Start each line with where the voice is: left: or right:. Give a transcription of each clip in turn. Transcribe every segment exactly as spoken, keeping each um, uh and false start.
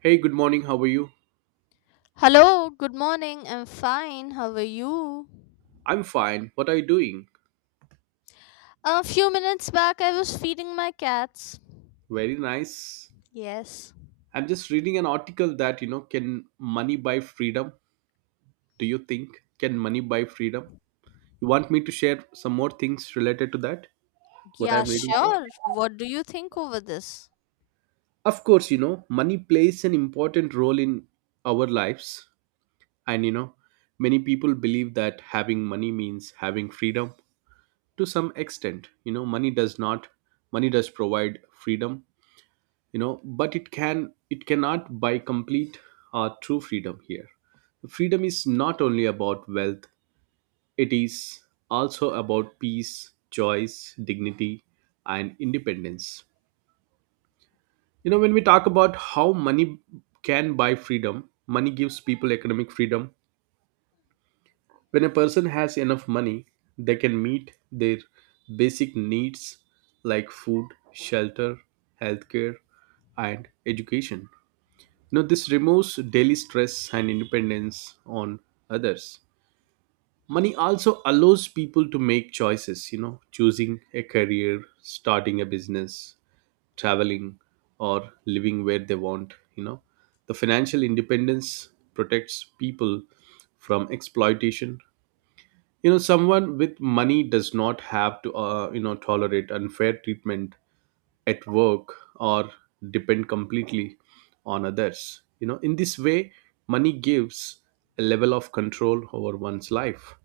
right: Hey, good morning. How are you?
left: Hello, good morning. I'm fine. How are you?
right: I'm fine. What are you doing?
left: A few minutes back, I was feeding my cats.
right: Very nice.
left: Yes.
right: I'm just reading an article that, you know, can money buy freedom? Do you think? Can money buy freedom? You want me to share some more things related to that? What
left: Yeah,
right: I'm reading here?
left: sure. What do you think over this?
right: Of course, you know, money plays an important role in our lives. And, you know, many people believe that having money means having freedom to some extent. You know, money does not, money does provide freedom, you know but it can it cannot buy complete or true freedom here. Freedom is not only about wealth, it is also about peace, choice, dignity, and independence. You know when we talk about how money can buy freedom, money gives people economic freedom. When a person has enough money, they can meet their basic needs like food, shelter, healthcare, and education. Now, this removes daily stress and independence on others. Money also allows people to make choices, you know, choosing a career, starting a business, traveling, or living where they want, you know. The financial independence protects people from exploitation. You know, someone with money does not have to, uh, you know, tolerate unfair treatment at work or depend completely on others. You know in this way, money gives a level of control over one's life.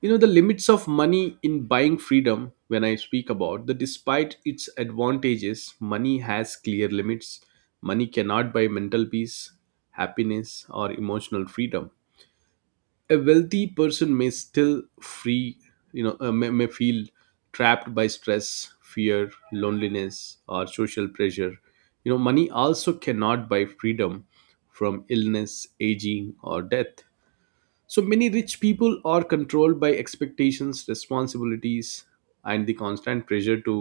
right: you know The limits of money in buying freedom, when I speak about the despite its advantages, money has clear limits. Money cannot buy mental peace, happiness, or emotional freedom. A wealthy person may still free, you know uh, may, may feel trapped by stress, fear, loneliness, or social pressure. You know money also cannot buy freedom from illness, aging, or death. So many rich people are controlled by expectations, responsibilities, and the constant pressure to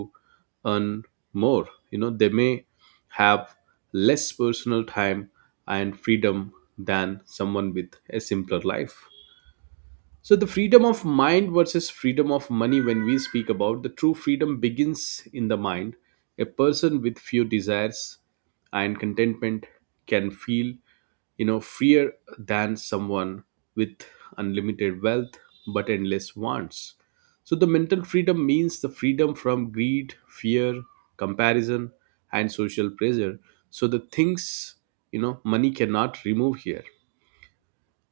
right: earn more. You know they may have less personal time and freedom than someone with a simpler life. So, the freedom of mind versus freedom of money, when we speak about the true freedom, begins in the mind. A person with few desires and contentment can feel, you know, freer than someone with unlimited wealth but endless wants. So, the mental freedom means the freedom from greed, fear, comparison, and social pressure. So, the things, you know, money cannot remove here.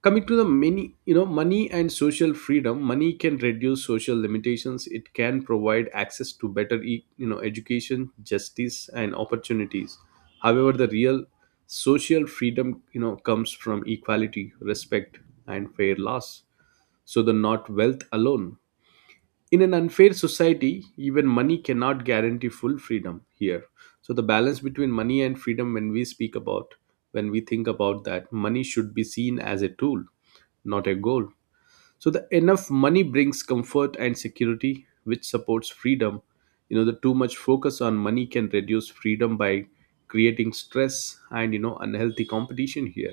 right: Coming to the many, you know money and social freedom, money can reduce social limitations. It can provide access to better e- you know education, justice, and opportunities. However, the real social freedom, you know comes from equality, respect, and fair laws. So the not wealth alone, in an unfair society even money cannot guarantee full freedom here. So the balance between money and freedom, when we speak about, when we think about that, money should be seen as a tool, not a goal. So the enough money brings comfort and security, which supports freedom. You know the too much focus on money can reduce freedom by creating stress and, you know unhealthy competition here.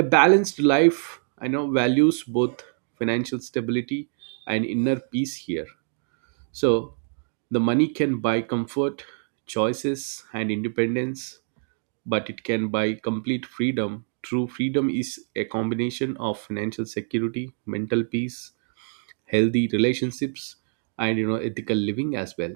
right: A balanced life, I know, values both financial stability and inner peace here. So, the money can buy comfort, choices, and independence, but it can buy complete freedom. True freedom is a combination of financial security, mental peace, healthy relationships, and, you know ethical living as well.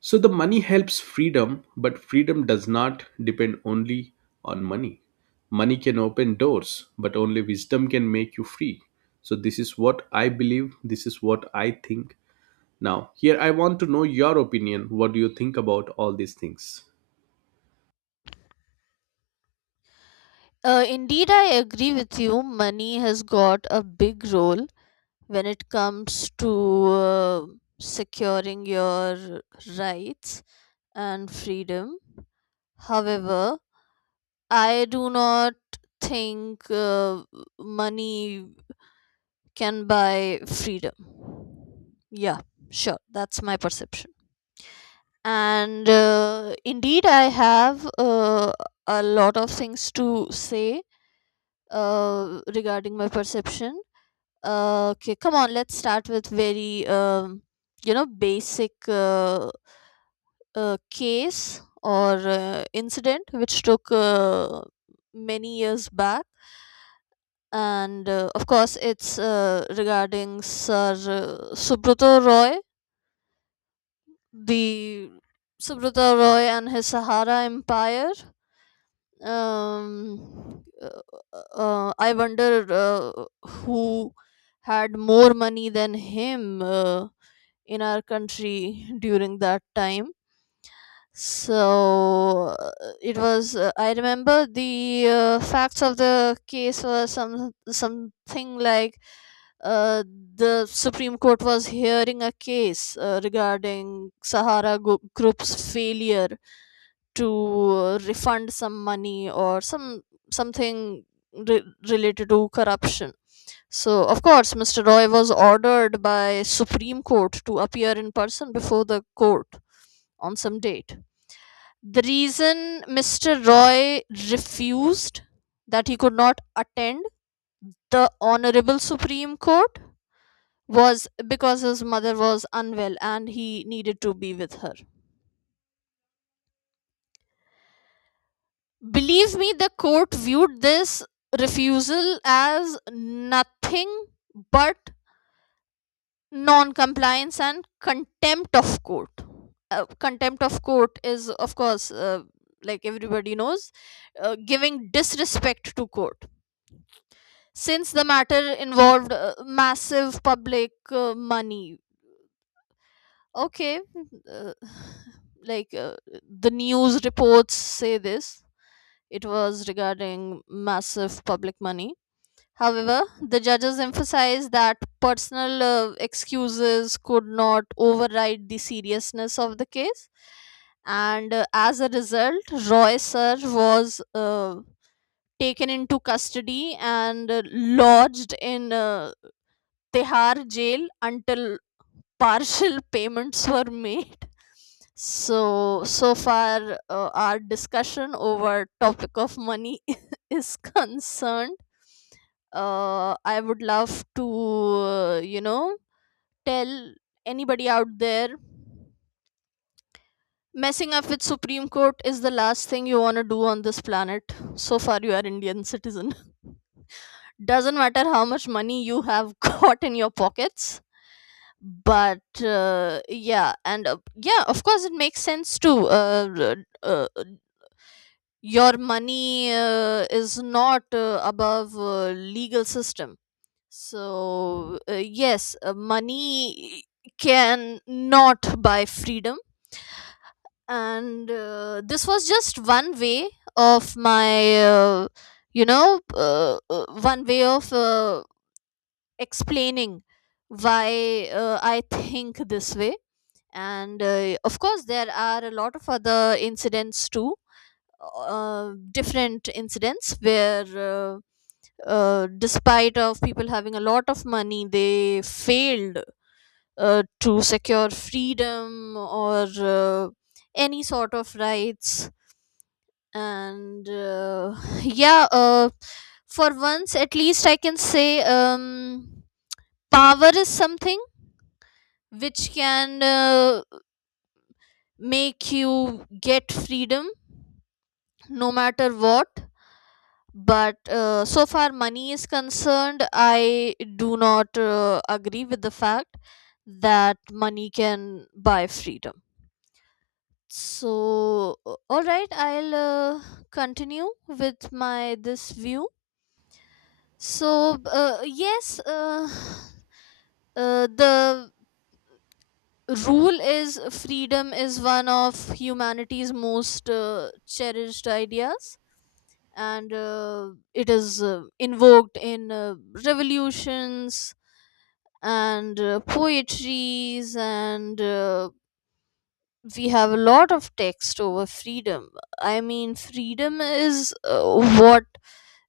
right: So the money helps freedom, but freedom does not depend only on money. Money can open doors, but only wisdom can make you free. So this is what I believe, this is what I think. Now, here I want to know your opinion. What do you think about all these things?
left: Uh, indeed, I agree with you. Money has got a big role when it comes to uh, securing your rights and freedom. However, I do not think uh, money can buy freedom. Yeah, sure. That's my perception. And uh, indeed, I have uh, a lot of things to say uh, regarding my perception. Uh, okay, come on, let's start with very, um, you know, basic uh, uh, case or uh, incident which took uh, many years back. And uh, of course, it's uh, regarding Sir uh, Subrato Roy, the Subrata Roy and his Sahara Empire. Um, uh, uh, I wonder uh, who had more money than him uh, in our country during that time. So uh, it was. Uh, I remember the uh, facts of the case were some something like uh, the Supreme Court was hearing a case uh, regarding Sahara Gro- Group's failure to uh, refund some money or some something re- related to corruption. So of course, Mister Roy was ordered by Supreme Court to appear in person before the court on some date. The reason Mister Roy refused, that he could not attend the Honorable Supreme Court, was because his mother was unwell and he needed to be with her. Believe me, the court viewed this refusal as nothing but non compliance and contempt of court. Uh, contempt of court is, of course, uh, like everybody knows, uh, giving disrespect to court, since the matter involved uh, massive public uh, money. Okay, uh, like uh, the news reports say this. It was regarding massive public money. However, the judges emphasized that personal uh, excuses could not override the seriousness of the case. And uh, as a result, Roy Sir was uh, taken into custody and uh, lodged in uh, Tehar jail until partial payments were made. So, so far, uh, our discussion over topic of money is concerned. Uh, I would love to, uh, you know, tell anybody out there, messing up with Supreme Court is the last thing you want to do on this planet. So far, you are Indian citizen. Doesn't matter how much money you have got in your pockets, but uh, yeah, and uh, yeah, of course it makes sense to uh, uh, uh, your money uh, is not uh, above uh, legal system. So uh, yes, uh, money can not buy freedom, and uh, this was just one way of my uh, you know uh, uh, one way of uh, explaining why uh, I think this way. And uh, of course, there are a lot of other incidents too, uh, different incidents where uh, uh, despite of people having a lot of money, they failed uh, to secure freedom or uh, any sort of rights. And uh, yeah, uh, for once at least I can say, um, power is something which can uh, make you get freedom no matter what. But uh, so far money is concerned, I do not uh, agree with the fact that money can buy freedom. So uh, all right, I'll uh, continue with my this view. So uh, yes, uh, uh, the rule is freedom is one of humanity's most uh, cherished ideas, and uh, it is uh, invoked in uh, revolutions and uh, poetries, and uh, we have a lot of text over freedom. I mean, freedom is uh, what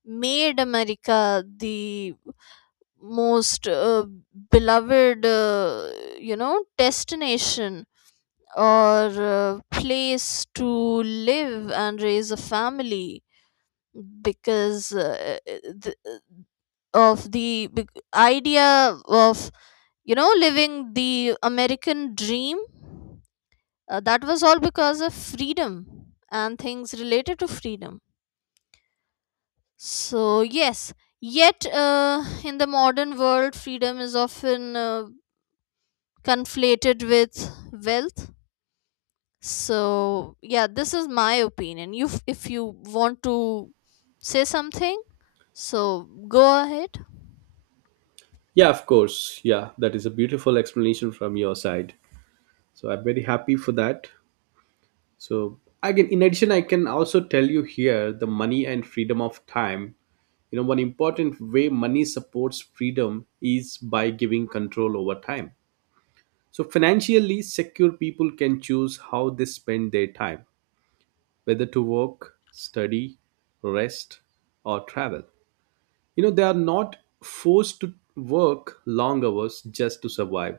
left: made America the most uh, beloved uh, you know, destination or a place to live and raise a family, because uh, th- of the big idea of, you know, living the American dream. Uh, that was all because of freedom and things related to freedom. So yes, yet uh, in the modern world, freedom is often uh, conflated with wealth. So yeah, this is my opinion. You f- if you want to say something, so go ahead.
right: Yeah, of course. Yeah, that is a beautiful explanation from your side. So I'm very happy for that. So again, in addition, I can also tell you here the money and freedom of time. You know, one important way money supports freedom is by giving control over time. So financially secure people can choose how they spend their time, whether to work, study, rest, or travel. You know, they are not forced to work long hours just to survive.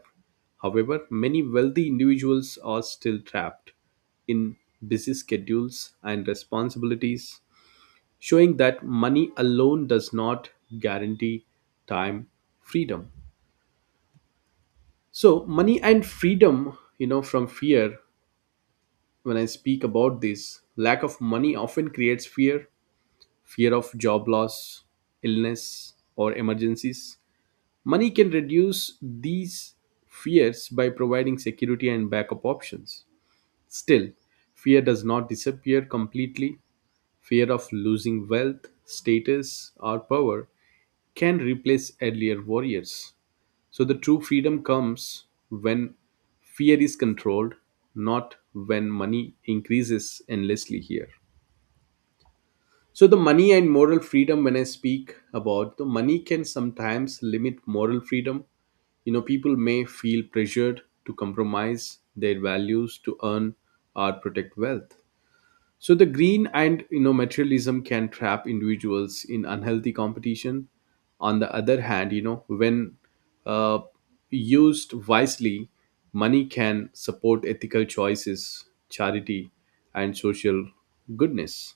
right: However, many wealthy individuals are still trapped in busy schedules and responsibilities, showing that money alone does not guarantee time freedom. So, money and freedom, you know, from fear, when I speak about this, lack of money often creates fear, fear of job loss, illness, or emergencies. Money can reduce these fears by providing security and backup options. Still, fear does not disappear completely. Fear of losing wealth, status, or power can replace earlier warriors. So, the true freedom comes when fear is controlled, not when money increases endlessly here. So, the money and moral freedom, when I speak about the money, can sometimes limit moral freedom. You know, people may feel pressured to compromise their values to earn or protect wealth. So, the green and, you know materialism can trap individuals in unhealthy competition. On the other hand, you know, when uh, used wisely, money can support ethical choices, charity, and social goodness.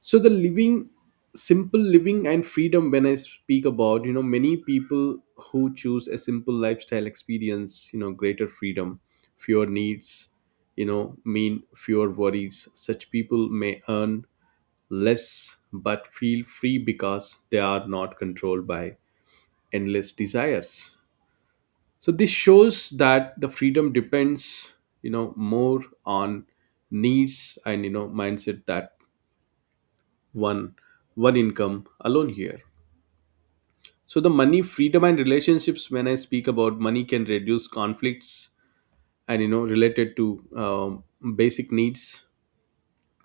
right: So the living, simple living and freedom, when I speak about, you know many people who choose a simple lifestyle experience, you know greater freedom. Fewer needs, you know mean fewer worries. Such people may earn less but feel free because they are not controlled by endless desires. So this shows that the freedom depends, you know more on needs and, you know mindset, that one one income alone here. So the money, freedom, and relationships, when I speak about, money can reduce conflicts and, you know related to, um, basic needs,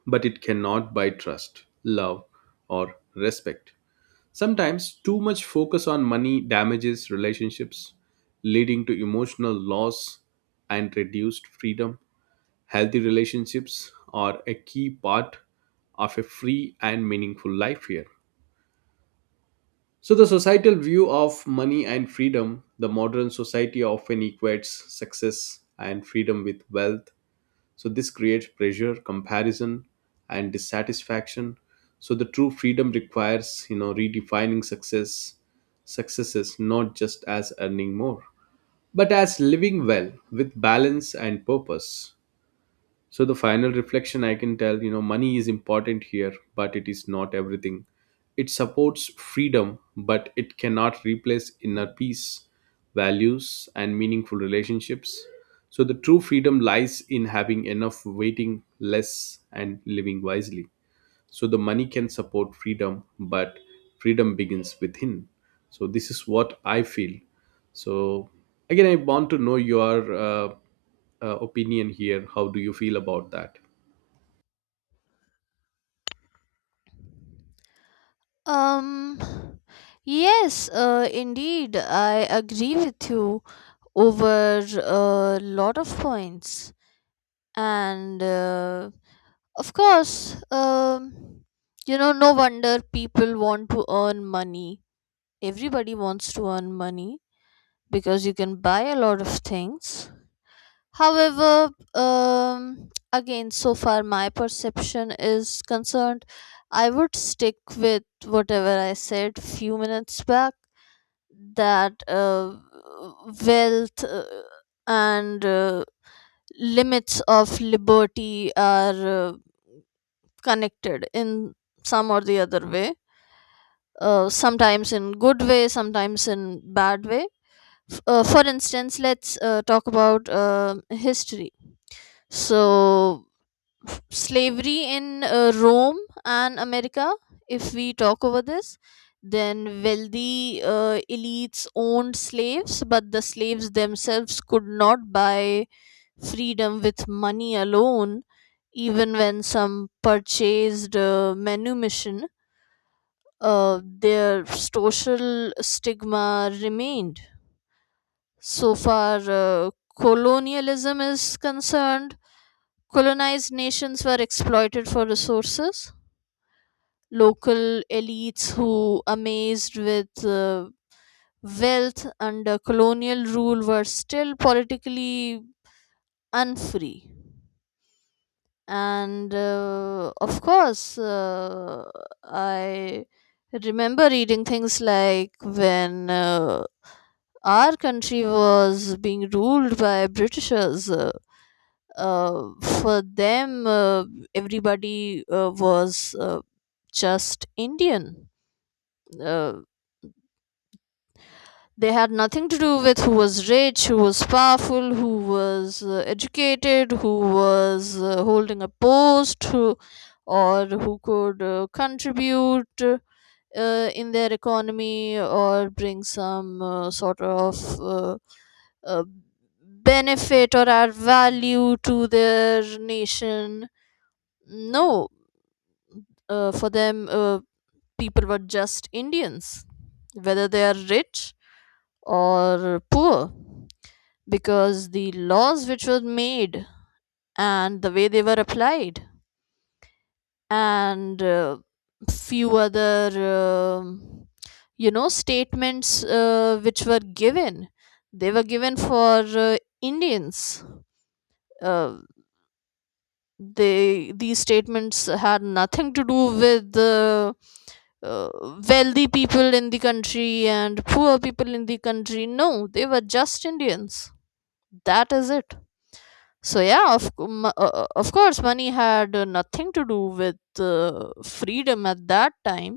right: but it cannot buy trust, love, or respect. Sometimes too much focus on money damages relationships, leading to emotional loss and reduced freedom. Healthy relationships are a key part of a free and meaningful life here. So, the societal view of money and freedom, the modern society often equates success and freedom with wealth. So, this creates pressure, comparison, and dissatisfaction. So, the true freedom requires, you know, redefining success, successes not just as earning more, but as living well with balance and purpose. So the final reflection I can tell, you know, money is important here, but it is not everything. It supports freedom, but it cannot replace inner peace, values, and meaningful relationships. So the true freedom lies in having enough, waiting less, and living wisely. So the money can support freedom, but freedom begins within. So this is what I feel. So again, I want to know your uh, uh, opinion here. How do you feel about that?
left: Um yes, uh indeed, I agree with you over a lot of points. And uh, of course, um you know no wonder people want to earn money. Everybody wants to earn money because you can buy a lot of things. However, um, again, so far my perception is concerned, I would stick with whatever I said few minutes back, that uh, wealth uh, and uh, limits of liberty are uh, connected in some or the other way, uh, sometimes in good way, sometimes in bad way. F- uh, for instance, let's uh, talk about uh, history. So slavery in uh, Rome and America, if we talk over this, then wealthy uh, elites owned slaves, but the slaves themselves could not buy freedom with money alone, even when some purchased uh, manumission. Uh, their social stigma remained. So far, uh, colonialism is concerned, colonized nations were exploited for resources. Local elites who amazed with uh, wealth under colonial rule were still politically unfree. And uh, of course, uh, I remember reading things like when uh, our country was being ruled by Britishers. uh, uh, for them, uh, everybody uh, was uh, just Indian. uh, they had nothing to do with who was rich, who was powerful, who was uh, educated, who was uh, holding a post, who, or who could uh, contribute uh, in their economy, or bring some uh, sort of uh, uh, benefit or add value to their nation. No, uh, for them, uh, people were just Indians, whether they are rich or poor, because the laws which were made and the way they were applied, and uh, few other um you know statements uh, which were given, they were given for uh, Indians. uh, they these statements had nothing to do with the uh, wealthy people in the country and poor people in the country. No, they were just Indians, that is it. So yeah, of cou- mo- uh, uh, of course money had uh, nothing to do with uh, freedom at that time.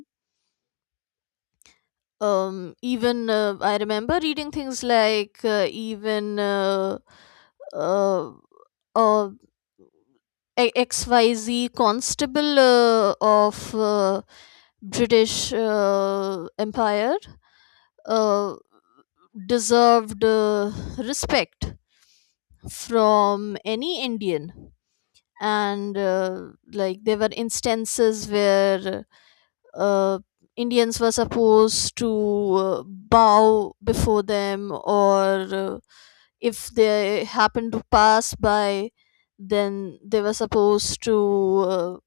left: um Even uh, I remember reading things like uh, even uh, uh, uh, a- X Y Z constable uh, of uh, British uh, Empire uh, deserved uh, respect from any Indian. And uh, like there were instances where uh, Indians were supposed to uh, bow before them, or uh, if they happened to pass by, then they were supposed to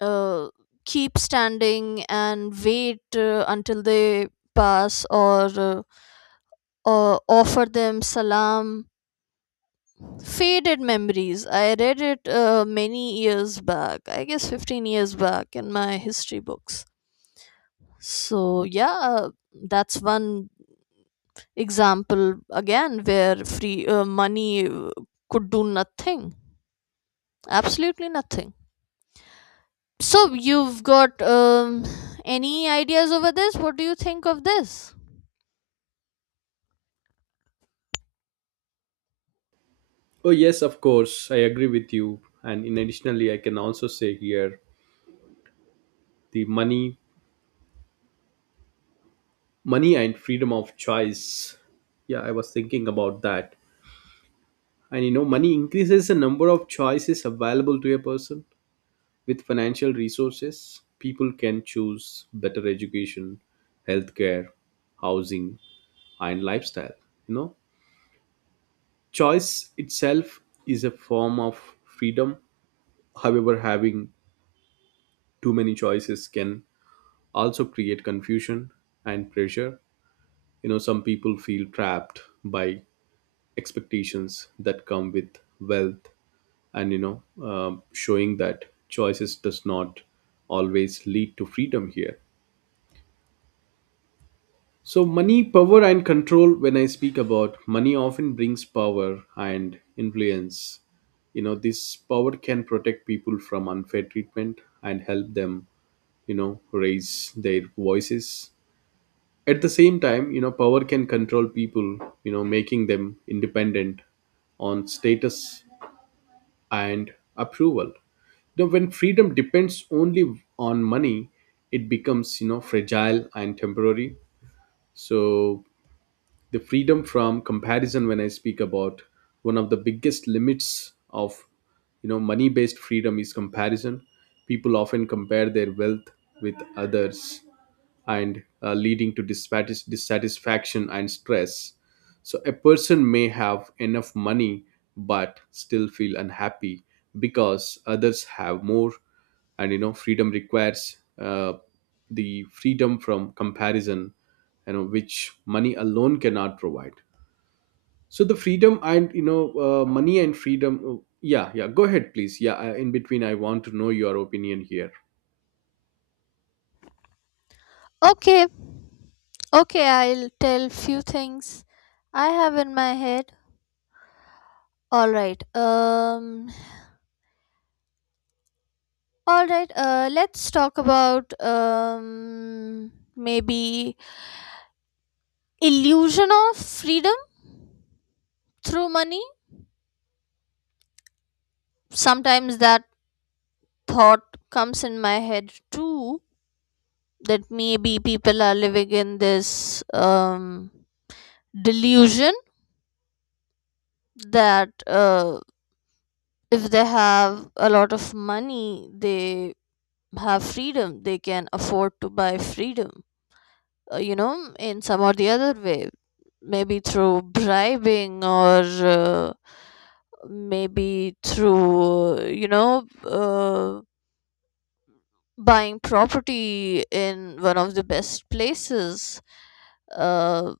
left: uh, uh, keep standing and wait uh, until they pass, or uh, or offer them salam. Faded memories, I read it uh, many years back, I guess fifteen years back in my history books. So yeah, that's one example again where free uh, money uh, could do nothing, absolutely nothing. So you've got um, any ideas over this? What do you think of this?
right: Oh yes, of course, I agree with you. And in additionally, I can also say here the money money and freedom of choice. Yeah, I was thinking about that. And you know money increases the number of choices available to a person. With financial resources, people can choose better education, healthcare, housing, and lifestyle. You know, choice itself is a form of freedom. However, having too many choices can also create confusion and pressure. You know, some people feel trapped by expectations that come with wealth, and, you know, um showing that choices does not always lead to freedom here. So, money, power, and control. When I speak about money, often brings power and influence. You know, this power can protect people from unfair treatment and help them, you know, raise their voices. At the same time, you know, power can control people, you know, making them independent on status and approval. You know, when freedom depends only on money, it becomes, you know, fragile and temporary. So, the freedom from comparison, when I speak about, one of the biggest limits of, you know money based freedom is comparison. People often compare their wealth with others, and uh, leading to dissatis- dissatisfaction and stress. So a person may have enough money but still feel unhappy because others have more, and, you know freedom requires, uh, the freedom from comparison, you know which money alone cannot provide. So the freedom and, you know uh, money and freedom. Oh, yeah, yeah. Go ahead, please. Yeah, uh, in between, I want to know your opinion here.
left: Okay, okay, I'll tell few things I have in my head. All right. Um all right, uh let's talk about um maybe illusion of freedom through money. Sometimes that thought comes in my head too, that maybe people are living in this um delusion that uh if they have a lot of money, they have freedom, they can afford to buy freedom, uh, you know, in some or the other way, maybe through bribing, or uh, maybe through uh, you know uh, buying property in one of the best places. uh,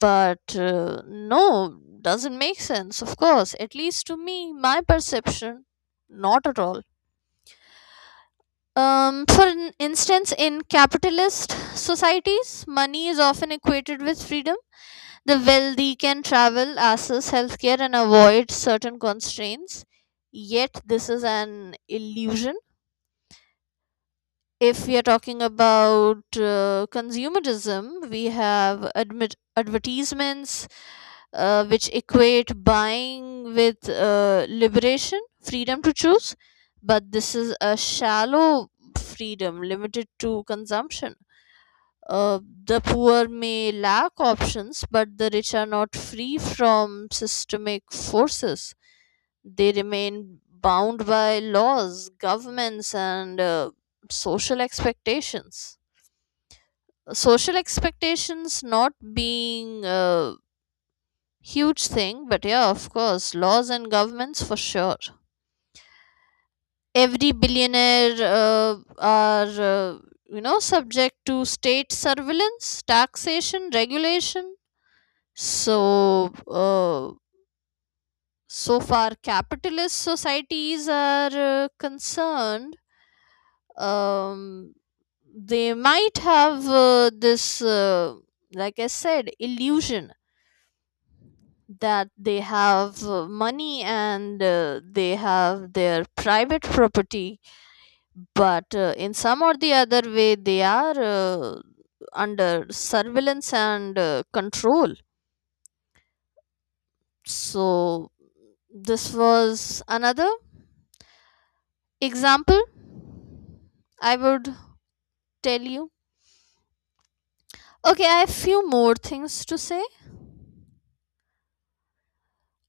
left: but uh, no, doesn't make sense, of course, at least to me, my perception, not at all. Um, for in- instance, in capitalist societies, money is often equated with freedom. The wealthy can travel, access healthcare, and avoid certain constraints. Yet, this is an illusion. If we are talking about uh, consumerism, we have admit advertisements uh, which equate buying with uh, liberation, freedom to choose, but this is a shallow freedom limited to consumption. Uh, the poor may lack options, but the rich are not free from systemic forces. They remain bound by laws, governments, and uh, social expectations. Social expectations not being a huge thing, but yeah, of course, laws and governments for sure. Every billionaire uh, are, uh, you know, subject to state surveillance, taxation, regulation. So, uh, so far, capitalist societies are uh, concerned. Um, they might have uh, this, uh, like I said, illusion that they have uh, money, and uh, they have their private property, but uh, in some or the other way, they are uh, under surveillance and uh, control. So, this was another example, I would tell you. Okay, I have few more things to say.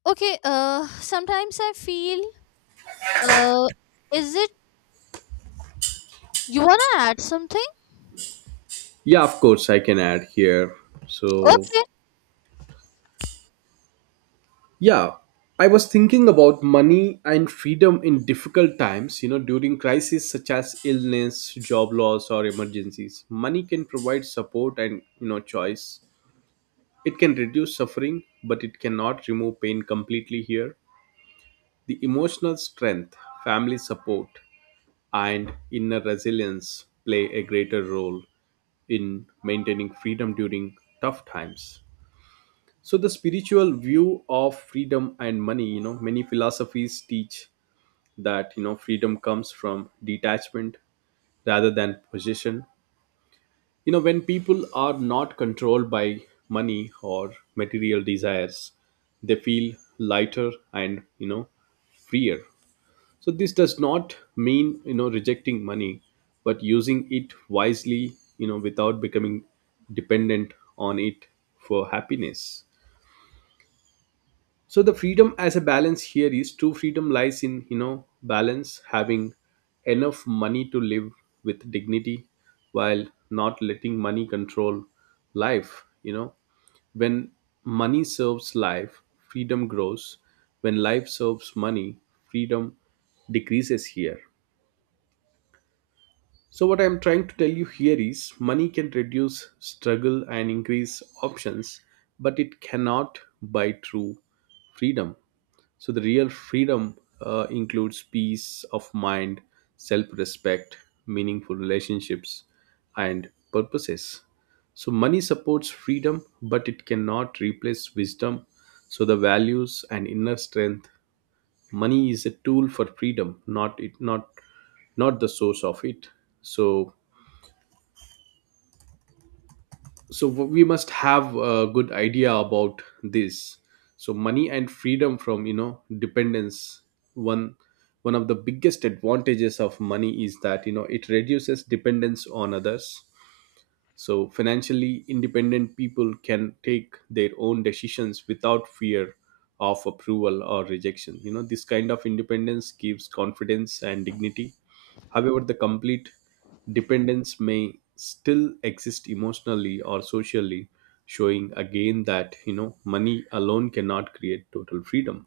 left: Okay, uh, sometimes I feel, uh, is it you wanna add something?
right: Yeah, of course, I can add here. So,
left: Okay,
right: yeah, I was thinking about money and freedom in difficult times, you know, during crises such as illness, job loss, or emergencies. Money can provide support and, you know, choice. It can reduce suffering, but it cannot remove pain completely here. The emotional strength, family support, and inner resilience play a greater role in maintaining freedom during tough times. So the spiritual view of freedom and money, you know many philosophies teach that you know freedom comes from detachment rather than possession. You know when people are not controlled by money or material desires, they feel lighter and you know freer. So this does not mean you know rejecting money, but using it wisely you know without becoming dependent on it for happiness. So the freedom as a balance here is true freedom lies in you know balance, having enough money to live with dignity while not letting money control life you know When money serves life, freedom grows. When life serves money, freedom decreases here. So what I'm trying to tell you here is money can reduce struggle and increase options, but it cannot buy true freedom. So the real freedom uh, includes peace of mind, self respect, meaningful relationships, and purposes. So money supports freedom, but it cannot replace wisdom. So the values and inner strength. Money is a tool for freedom, not it, not not the source of it. So so we must have a good idea about this. So money and freedom from you know dependence. One one of the biggest advantages of money is that you know it reduces dependence on others. So, financially independent people can take their own decisions without fear of approval or rejection. You know, this kind of independence gives confidence and dignity. However, the complete dependence may still exist emotionally or socially, showing again that, you know, money alone cannot create total freedom.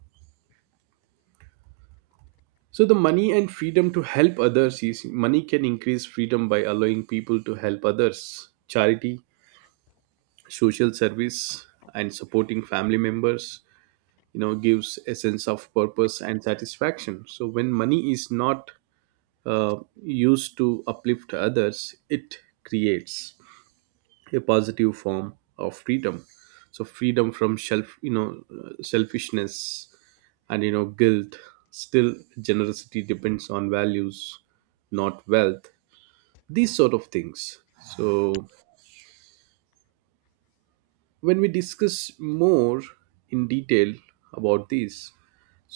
right: So the money and freedom to help others is money can increase freedom by allowing people to help others. Charity, social service, and supporting family members you know gives a sense of purpose and satisfaction. So when money is not uh, used to uplift others, it creates a positive form of freedom. So freedom from self, you know uh, selfishness, and you know guilt. Still, generosity depends on values, not wealth. These sort of things. So when we discuss more in detail about this.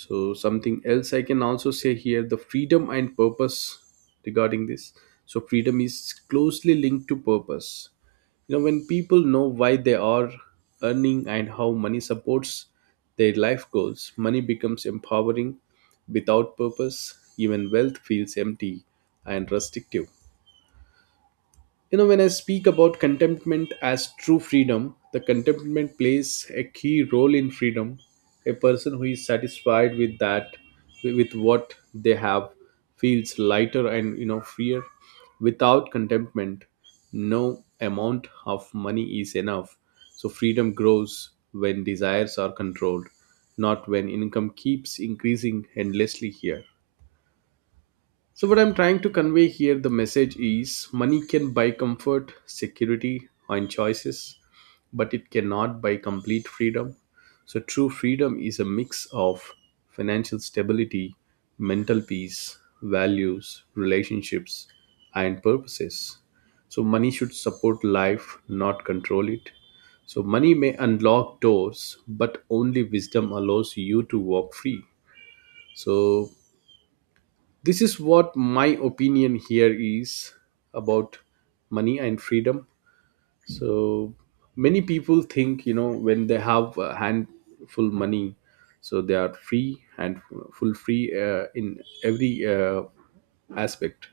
right: So something else I can also say here, the freedom and purpose regarding this. So freedom is closely linked to purpose. You know when people know why they are earning and how money supports their life goals, money becomes empowering. Without purpose, even wealth feels empty and restrictive. You know, when I speak about contentment as true freedom, the contentment plays a key role in freedom. A person who is satisfied with that, with what they have, feels lighter and you know freer. Without contentment, no amount of money is enough. So freedom grows when desires are controlled, not when income keeps increasing endlessly here. So, what I'm trying to convey here, the message is money can buy comfort, security, and choices, but it cannot buy complete freedom. So, true freedom is a mix of financial stability, mental peace, values, relationships, and purposes. So, money should support life, not control it. So, money may unlock doors, but only wisdom allows you to walk free. So, this is what my opinion here is about money and freedom. So many people think you know when they have a handful money, so they are free and full free uh, in every uh, aspect.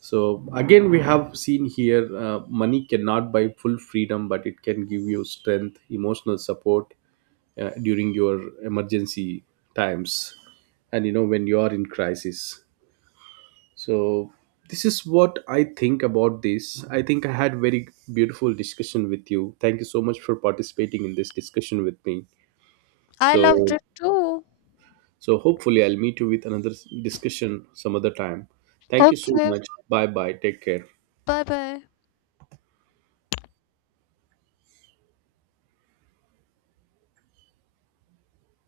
right: So again we have seen here, uh, money cannot buy full freedom, but it can give you strength, emotional support uh, during your emergency times, and you know when you are in crisis. So this is what I think about this. I think I had very beautiful discussion with you. Thank you so much for participating in this discussion with me.
left: I loved
right: So
left: it too.
right: so hopefully I'll meet you with another s- discussion some other time. Thank you so
left: Okay,
right: much. Bye bye. Take care.
left: bye bye.